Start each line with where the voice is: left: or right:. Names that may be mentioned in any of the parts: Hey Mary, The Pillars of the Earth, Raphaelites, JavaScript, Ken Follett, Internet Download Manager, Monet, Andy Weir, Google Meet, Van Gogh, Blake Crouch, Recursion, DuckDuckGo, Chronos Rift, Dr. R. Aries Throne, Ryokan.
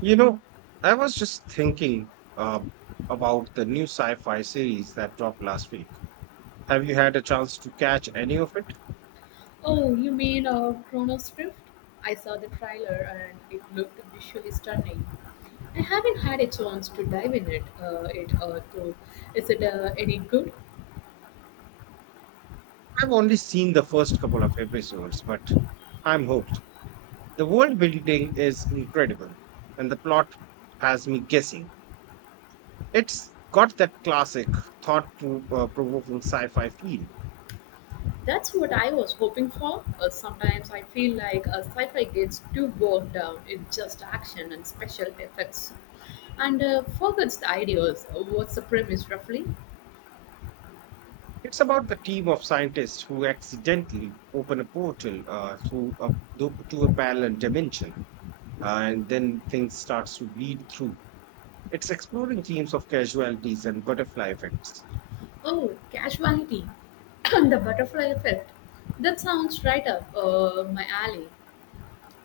right: You know, I was just thinking uh, about the new sci fi series that dropped last week. Have you had a chance to catch any of it?
left: Oh, you mean Chronos Rift? I saw the trailer and it looked visually stunning. I haven't had a chance to dive in it. It though. Is it any good?
right: I've only seen the first couple of episodes, but I'm hooked. The world building is incredible, and the plot has me guessing. It's got that classic thought provoking sci fi feel.
left: That's what I was hoping for. Sometimes I feel like sci-fi gets too bogged down in just action and special effects, and forgets the ideas. What's the premise roughly?
right: It's about the team of scientists who accidentally open a portal to a parallel dimension and then things starts to bleed through. It's exploring themes of casualties and butterfly effects.
left: Oh, casuality and the butterfly effect. That sounds right up my alley.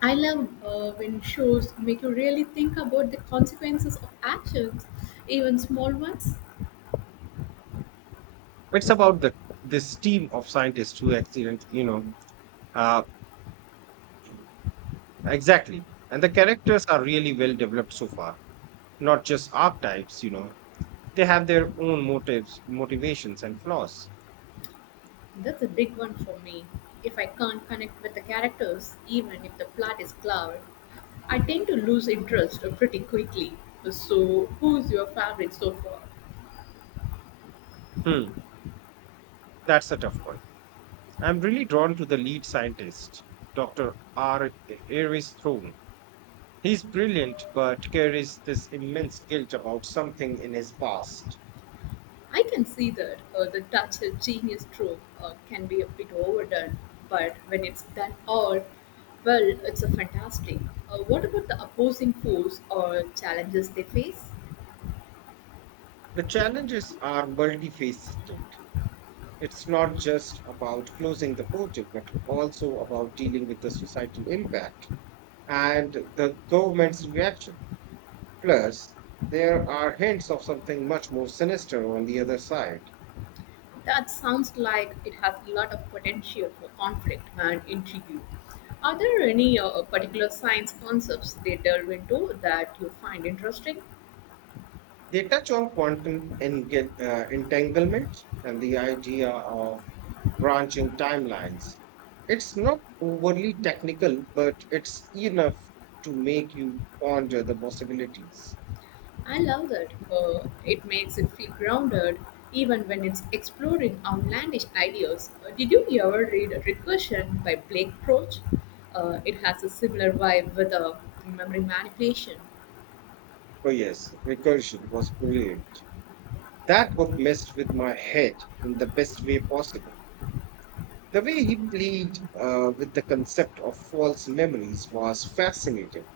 left: I love when shows make you really think about the consequences of actions, even small ones.
right: It's about the this team of scientists who uh, exactly. And the characters are really well developed so far. Not just archetypes. They have their own motives, motivations, and flaws.
left: That's a big one for me. If I can't connect with the characters, even if the plot is clever, I tend to lose interest pretty quickly. So, who's your favorite so far?
right: Hmm, that's a tough one. I'm really drawn to the lead scientist, Dr. R. Aries Throne. He's brilliant, but carries this immense guilt about something in his past.
left: I can see that the Dutch genius trope can be a bit overdone, but when it's done all, well, it's a fantastic. What about the opposing force or challenges they face?
right: The challenges are multifaceted. It's not just about closing the project, but also about dealing with the societal impact and the government's reaction. Plus, there are hints of something much more sinister on the other side.
left: That sounds like it has a lot of potential for conflict and intrigue. Are there any particular science concepts they delve into that you find interesting?
right: They touch on quantum and entanglement and the idea of branching timelines. It's not overly technical, but it's enough to make you ponder the possibilities.
left: I love that. It makes it feel grounded even when it's exploring outlandish ideas. Did you ever read Recursion by Blake Crouch? It has a similar vibe with memory manipulation.
right: Oh, yes, recursion was brilliant. That book messed with my head in the best way possible. The way he played with the concept of false memories was fascinating.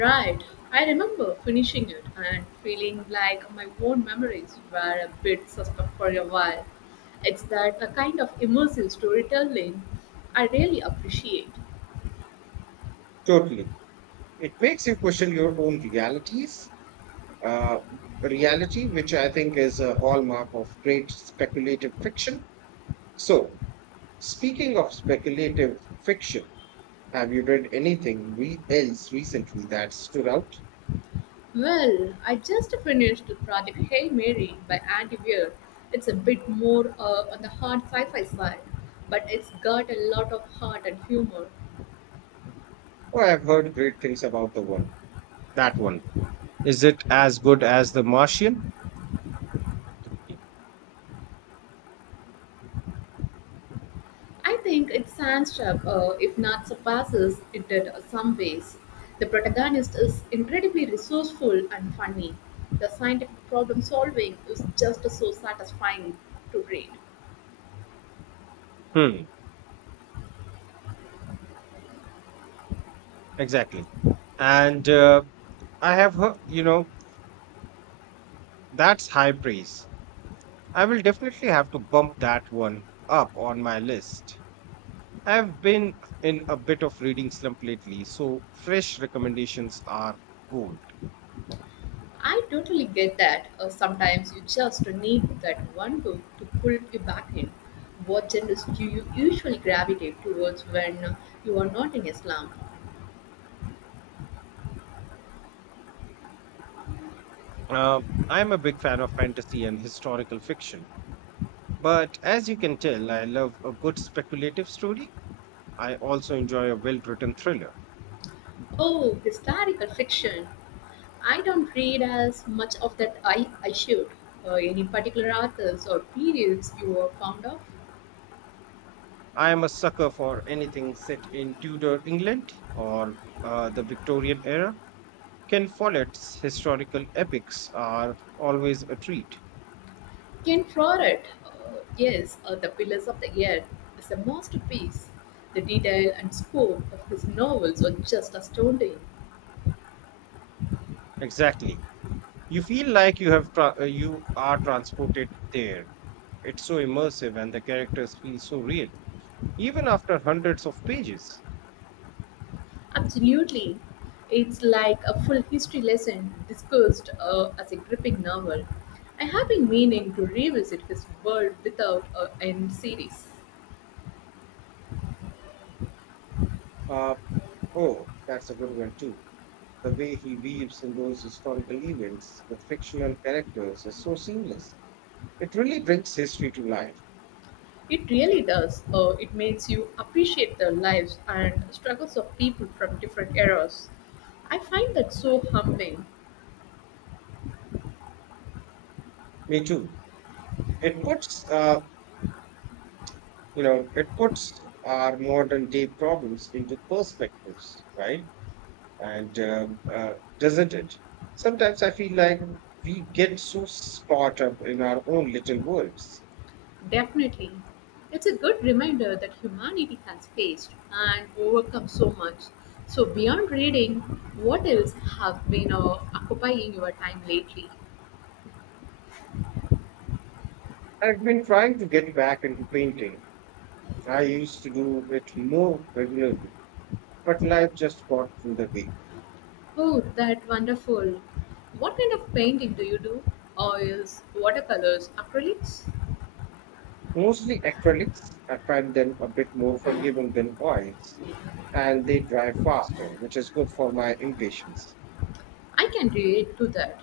left: Right. I remember finishing it and feeling like my own memories were a bit suspect for a while. It's that a kind of immersive storytelling I really appreciate.
right: Totally. It makes you question your own realities uh, reality, which I think is a hallmark of great speculative fiction. So, speaking of speculative fiction, have you read anything else recently that stood out?
left: Well, I just finished the project Hey Mary by Andy Weir. It's a bit more on the hard sci fi side, but it's got a lot of heart and humor.
right: Or I've heard great things about the one. That one. Is it as good as The Martian?
left: I think it stands up, if not surpasses it in some ways. The protagonist is incredibly resourceful and funny. The scientific problem solving is just so satisfying to read.
right: Hmm, exactly. And I have heard, that's high praise. I will definitely have to bump that one up on my list. I've been in a bit of reading slump lately, so fresh recommendations are gold.
left: I totally get that. Sometimes you just need that one book to pull you back in. What genres do you usually gravitate towards when you are not in Islam?
right: I'm a big fan of fantasy and historical fiction, but as you can tell, I love a good speculative story. I also enjoy a well written thriller.
left: Oh, historical fiction. I don't read as much of that I should. Any particular authors or periods you are fond of?
right: I am a sucker for anything set in Tudor England or the Victorian era. Ken Follett's historical epics are always a treat.
left: Ken Follett, yes, The Pillars of the Earth is a masterpiece. The detail and scope of his novels are just astounding.
right: Exactly. You feel like you are transported there. It's so immersive and the characters feel so real, even after hundreds of pages.
left: Absolutely. It's like a full history lesson discussed as a gripping novel. I have been meaning to revisit his world without end series.
right: Uh, oh, that's a good one too. The way he weaves in those historical events with fictional characters is so seamless. It really brings history to life.
left: It really does. It makes you appreciate the lives and struggles of people from different eras. I find that so humbling.
right: Me too. It puts, uh, it puts our modern day problems into perspectives, right? And Doesn't it? Sometimes I feel like we get so caught up in our own little worlds.
left: Definitely. It's a good reminder that humanity has faced and overcome so much. So, beyond reading, what else have been occupying your time lately?
right: I've been trying to get back into painting. I used to do it more regularly, but life just got in the way.
left: Oh, that wonderful. What kind of painting do you do? Oils, watercolors, acrylics?
right: Mostly acrylics. I find them a bit more forgiving than oils. And they drive faster, which is good for my impatience.
left: I can relate to that.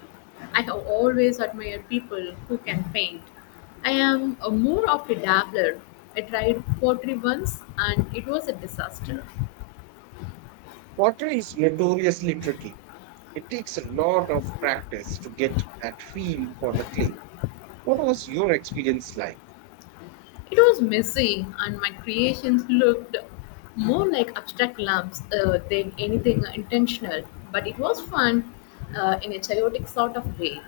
left: I have always admired people who can paint. I am a more of a dabbler. I tried pottery once and it was a disaster.
right: Water is notoriously tricky. It takes a lot of practice to get that feel for the clay. What was your experience like?
left: It was messy and my creations looked more like abstract lumps than anything intentional, but it was fun in a chaotic sort of way.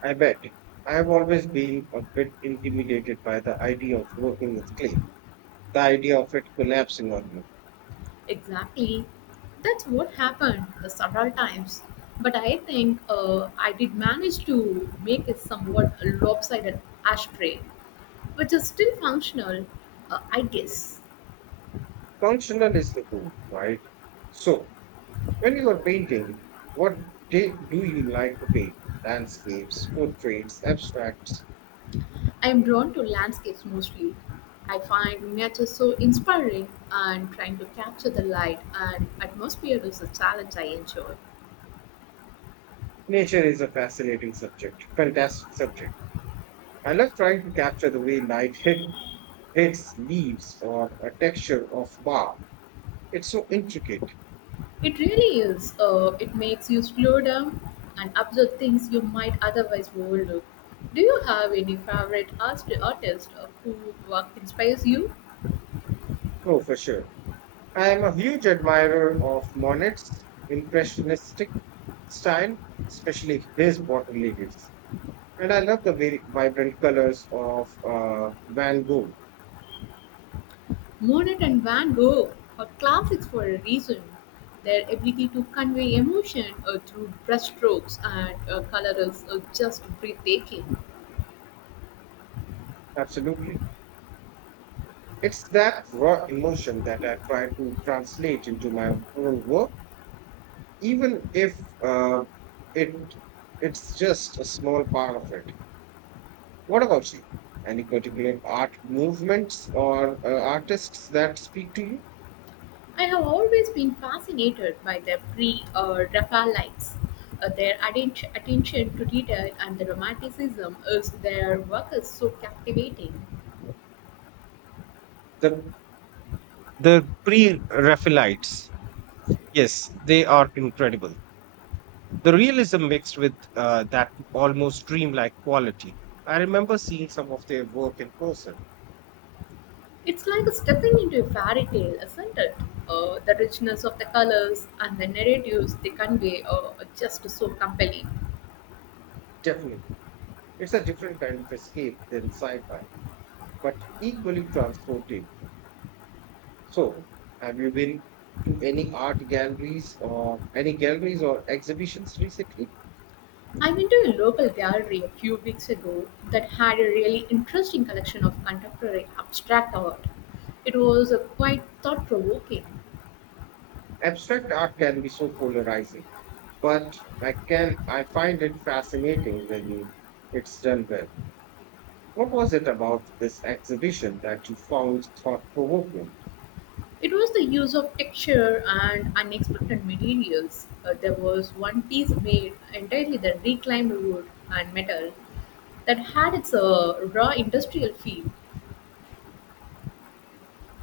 right: I bet. I've always been a bit intimidated by the idea of working with clay, the idea of it collapsing on me.
left: Exactly. That's what happened the several times. But I think I did manage to make a somewhat lopsided ashtray, which is still functional, I guess.
right: Functional is the goal, right? So, when you are painting, what do you like to paint? Landscapes, portraits, abstracts.
left: I am drawn to landscapes mostly. I find nature so inspiring, and trying to capture the light and atmosphere is a challenge I enjoy.
right: Nature is a fascinating subject, fantastic subject. I love trying to capture the way light hits leaves or a texture of bark. It's so intricate.
left: It really is. It makes you slow down and observe things you might otherwise overlook. Do you have any favorite art artist who work inspires you?
right: Oh, for sure. I am a huge admirer of Monet's impressionistic style, especially his water lilies. And I love the very vibrant colors of Van Gogh.
left: Monet and Van Gogh are classics for a reason. Their ability to convey emotion through brushstrokes and color is just breathtaking.
right: Absolutely. It's that raw emotion that I try to translate into my own work even if it it's just a small part of it. What about you? Any particular art movements or artists that speak to you?
left: I have always been fascinated by the pre Raphaelites. Their attention to detail and the romanticism of their work is so captivating.
right: The the pre-Raphaelites, yes, they are incredible. The realism mixed with that almost dreamlike quality. I remember seeing some of their work in person.
left: It's like stepping into a fairy tale, isn't it? The richness of the colors and the narratives they convey are just so compelling.
right: Definitely, it's a different kind of escape than sci-fi, but equally transportive. So, have you been to any art galleries or any galleries or exhibitions recently?
left: I went to a local gallery a few weeks ago that had a really interesting collection of contemporary abstract art. It was quite thought provoking.
right: Abstract art can be so polarizing, but I find it fascinating when it's done well. What was it about this exhibition that you found thought provoking?
left: It was the use of texture and unexpected materials. There was one piece made entirely the reclaimed wood and metal that had its raw industrial feel.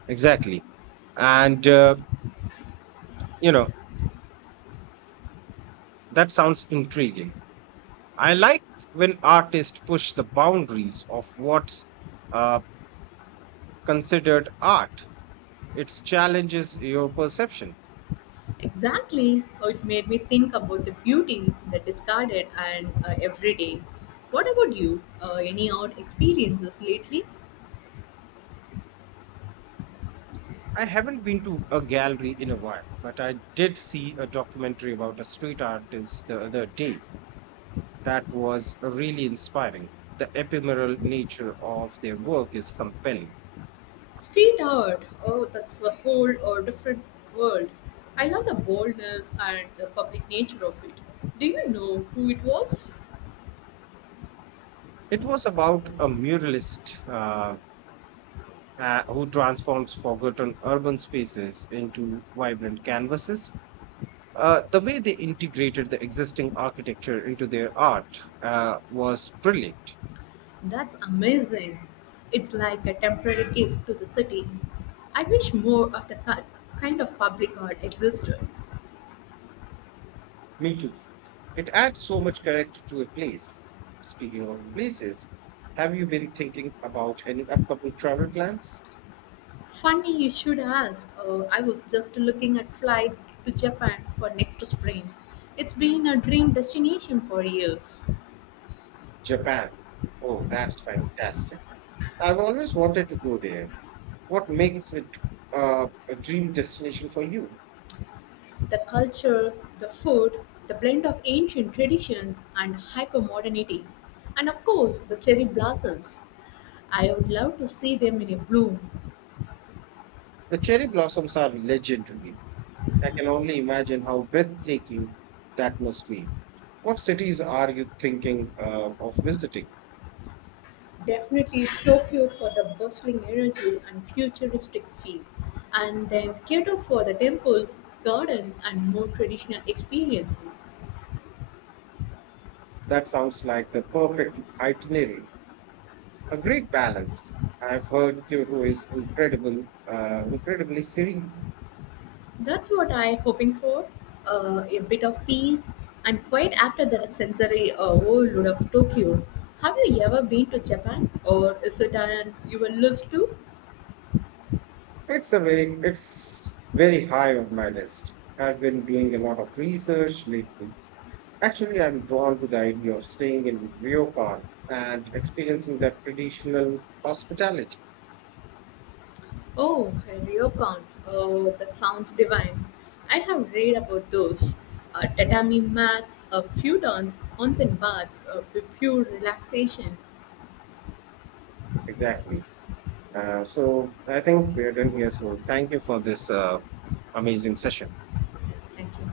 right: Exactly. And, uh, you know, that sounds intriguing. I like when artists push the boundaries of what's uh, considered art. It challenges your perception.
left: Exactly, it made me think about the beauty that discarded and everyday. What about you? Any art experiences lately?
right: I haven't been to a gallery in a while, but I did see a documentary about a street artist the other day that was really inspiring. The ephemeral nature of their work is compelling.
left: Street art. Oh, that's a whole or different world. I love the boldness and the public nature of it. Do you know who it was?
right: It was about a muralist who transforms forgotten urban spaces into vibrant canvases. The way they integrated the existing architecture into their art was brilliant.
left: That's amazing. It's like a temporary gift to the city. I wish more of the kind of public art existed.
right: Me too. It adds so much character to a place. Speaking of places, have you been thinking about any upcoming travel plans?
left: Funny you should ask. I was just looking at flights to Japan for next spring. It's been a dream destination for years.
right: Japan. Oh, that's fantastic. I've always wanted to go there. What makes it a dream destination for you?
left: The culture, the food, the blend of ancient traditions and hypermodernity, and of course the cherry blossoms. I would love to see them in a bloom.
right: The cherry blossoms are legendary. I can only imagine how breathtaking that must be. What cities are you thinking of visiting?
left: Definitely Tokyo for the bustling energy and futuristic feel, and then Kyoto for the temples, gardens, and more traditional experiences.
right: That sounds like the perfect itinerary. A great balance. I've heard Kyoto is incredibly serene.
left: That's what I'm hoping for a bit of peace and quiet after the sensory overload of Tokyo. Have you ever been to Japan, or is it on your list too?
right: It's very high on my list. I've been doing a lot of research lately. Actually, I'm drawn to the idea of staying in Ryokan and experiencing that traditional hospitality.
left: Oh, ryokan. Oh, that sounds divine. I have read about those. Tatami mats, a futons, turns, onsen baths, pure relaxation.
right: Exactly. So I think we're done here. So thank you for this amazing session.
left: Thank you.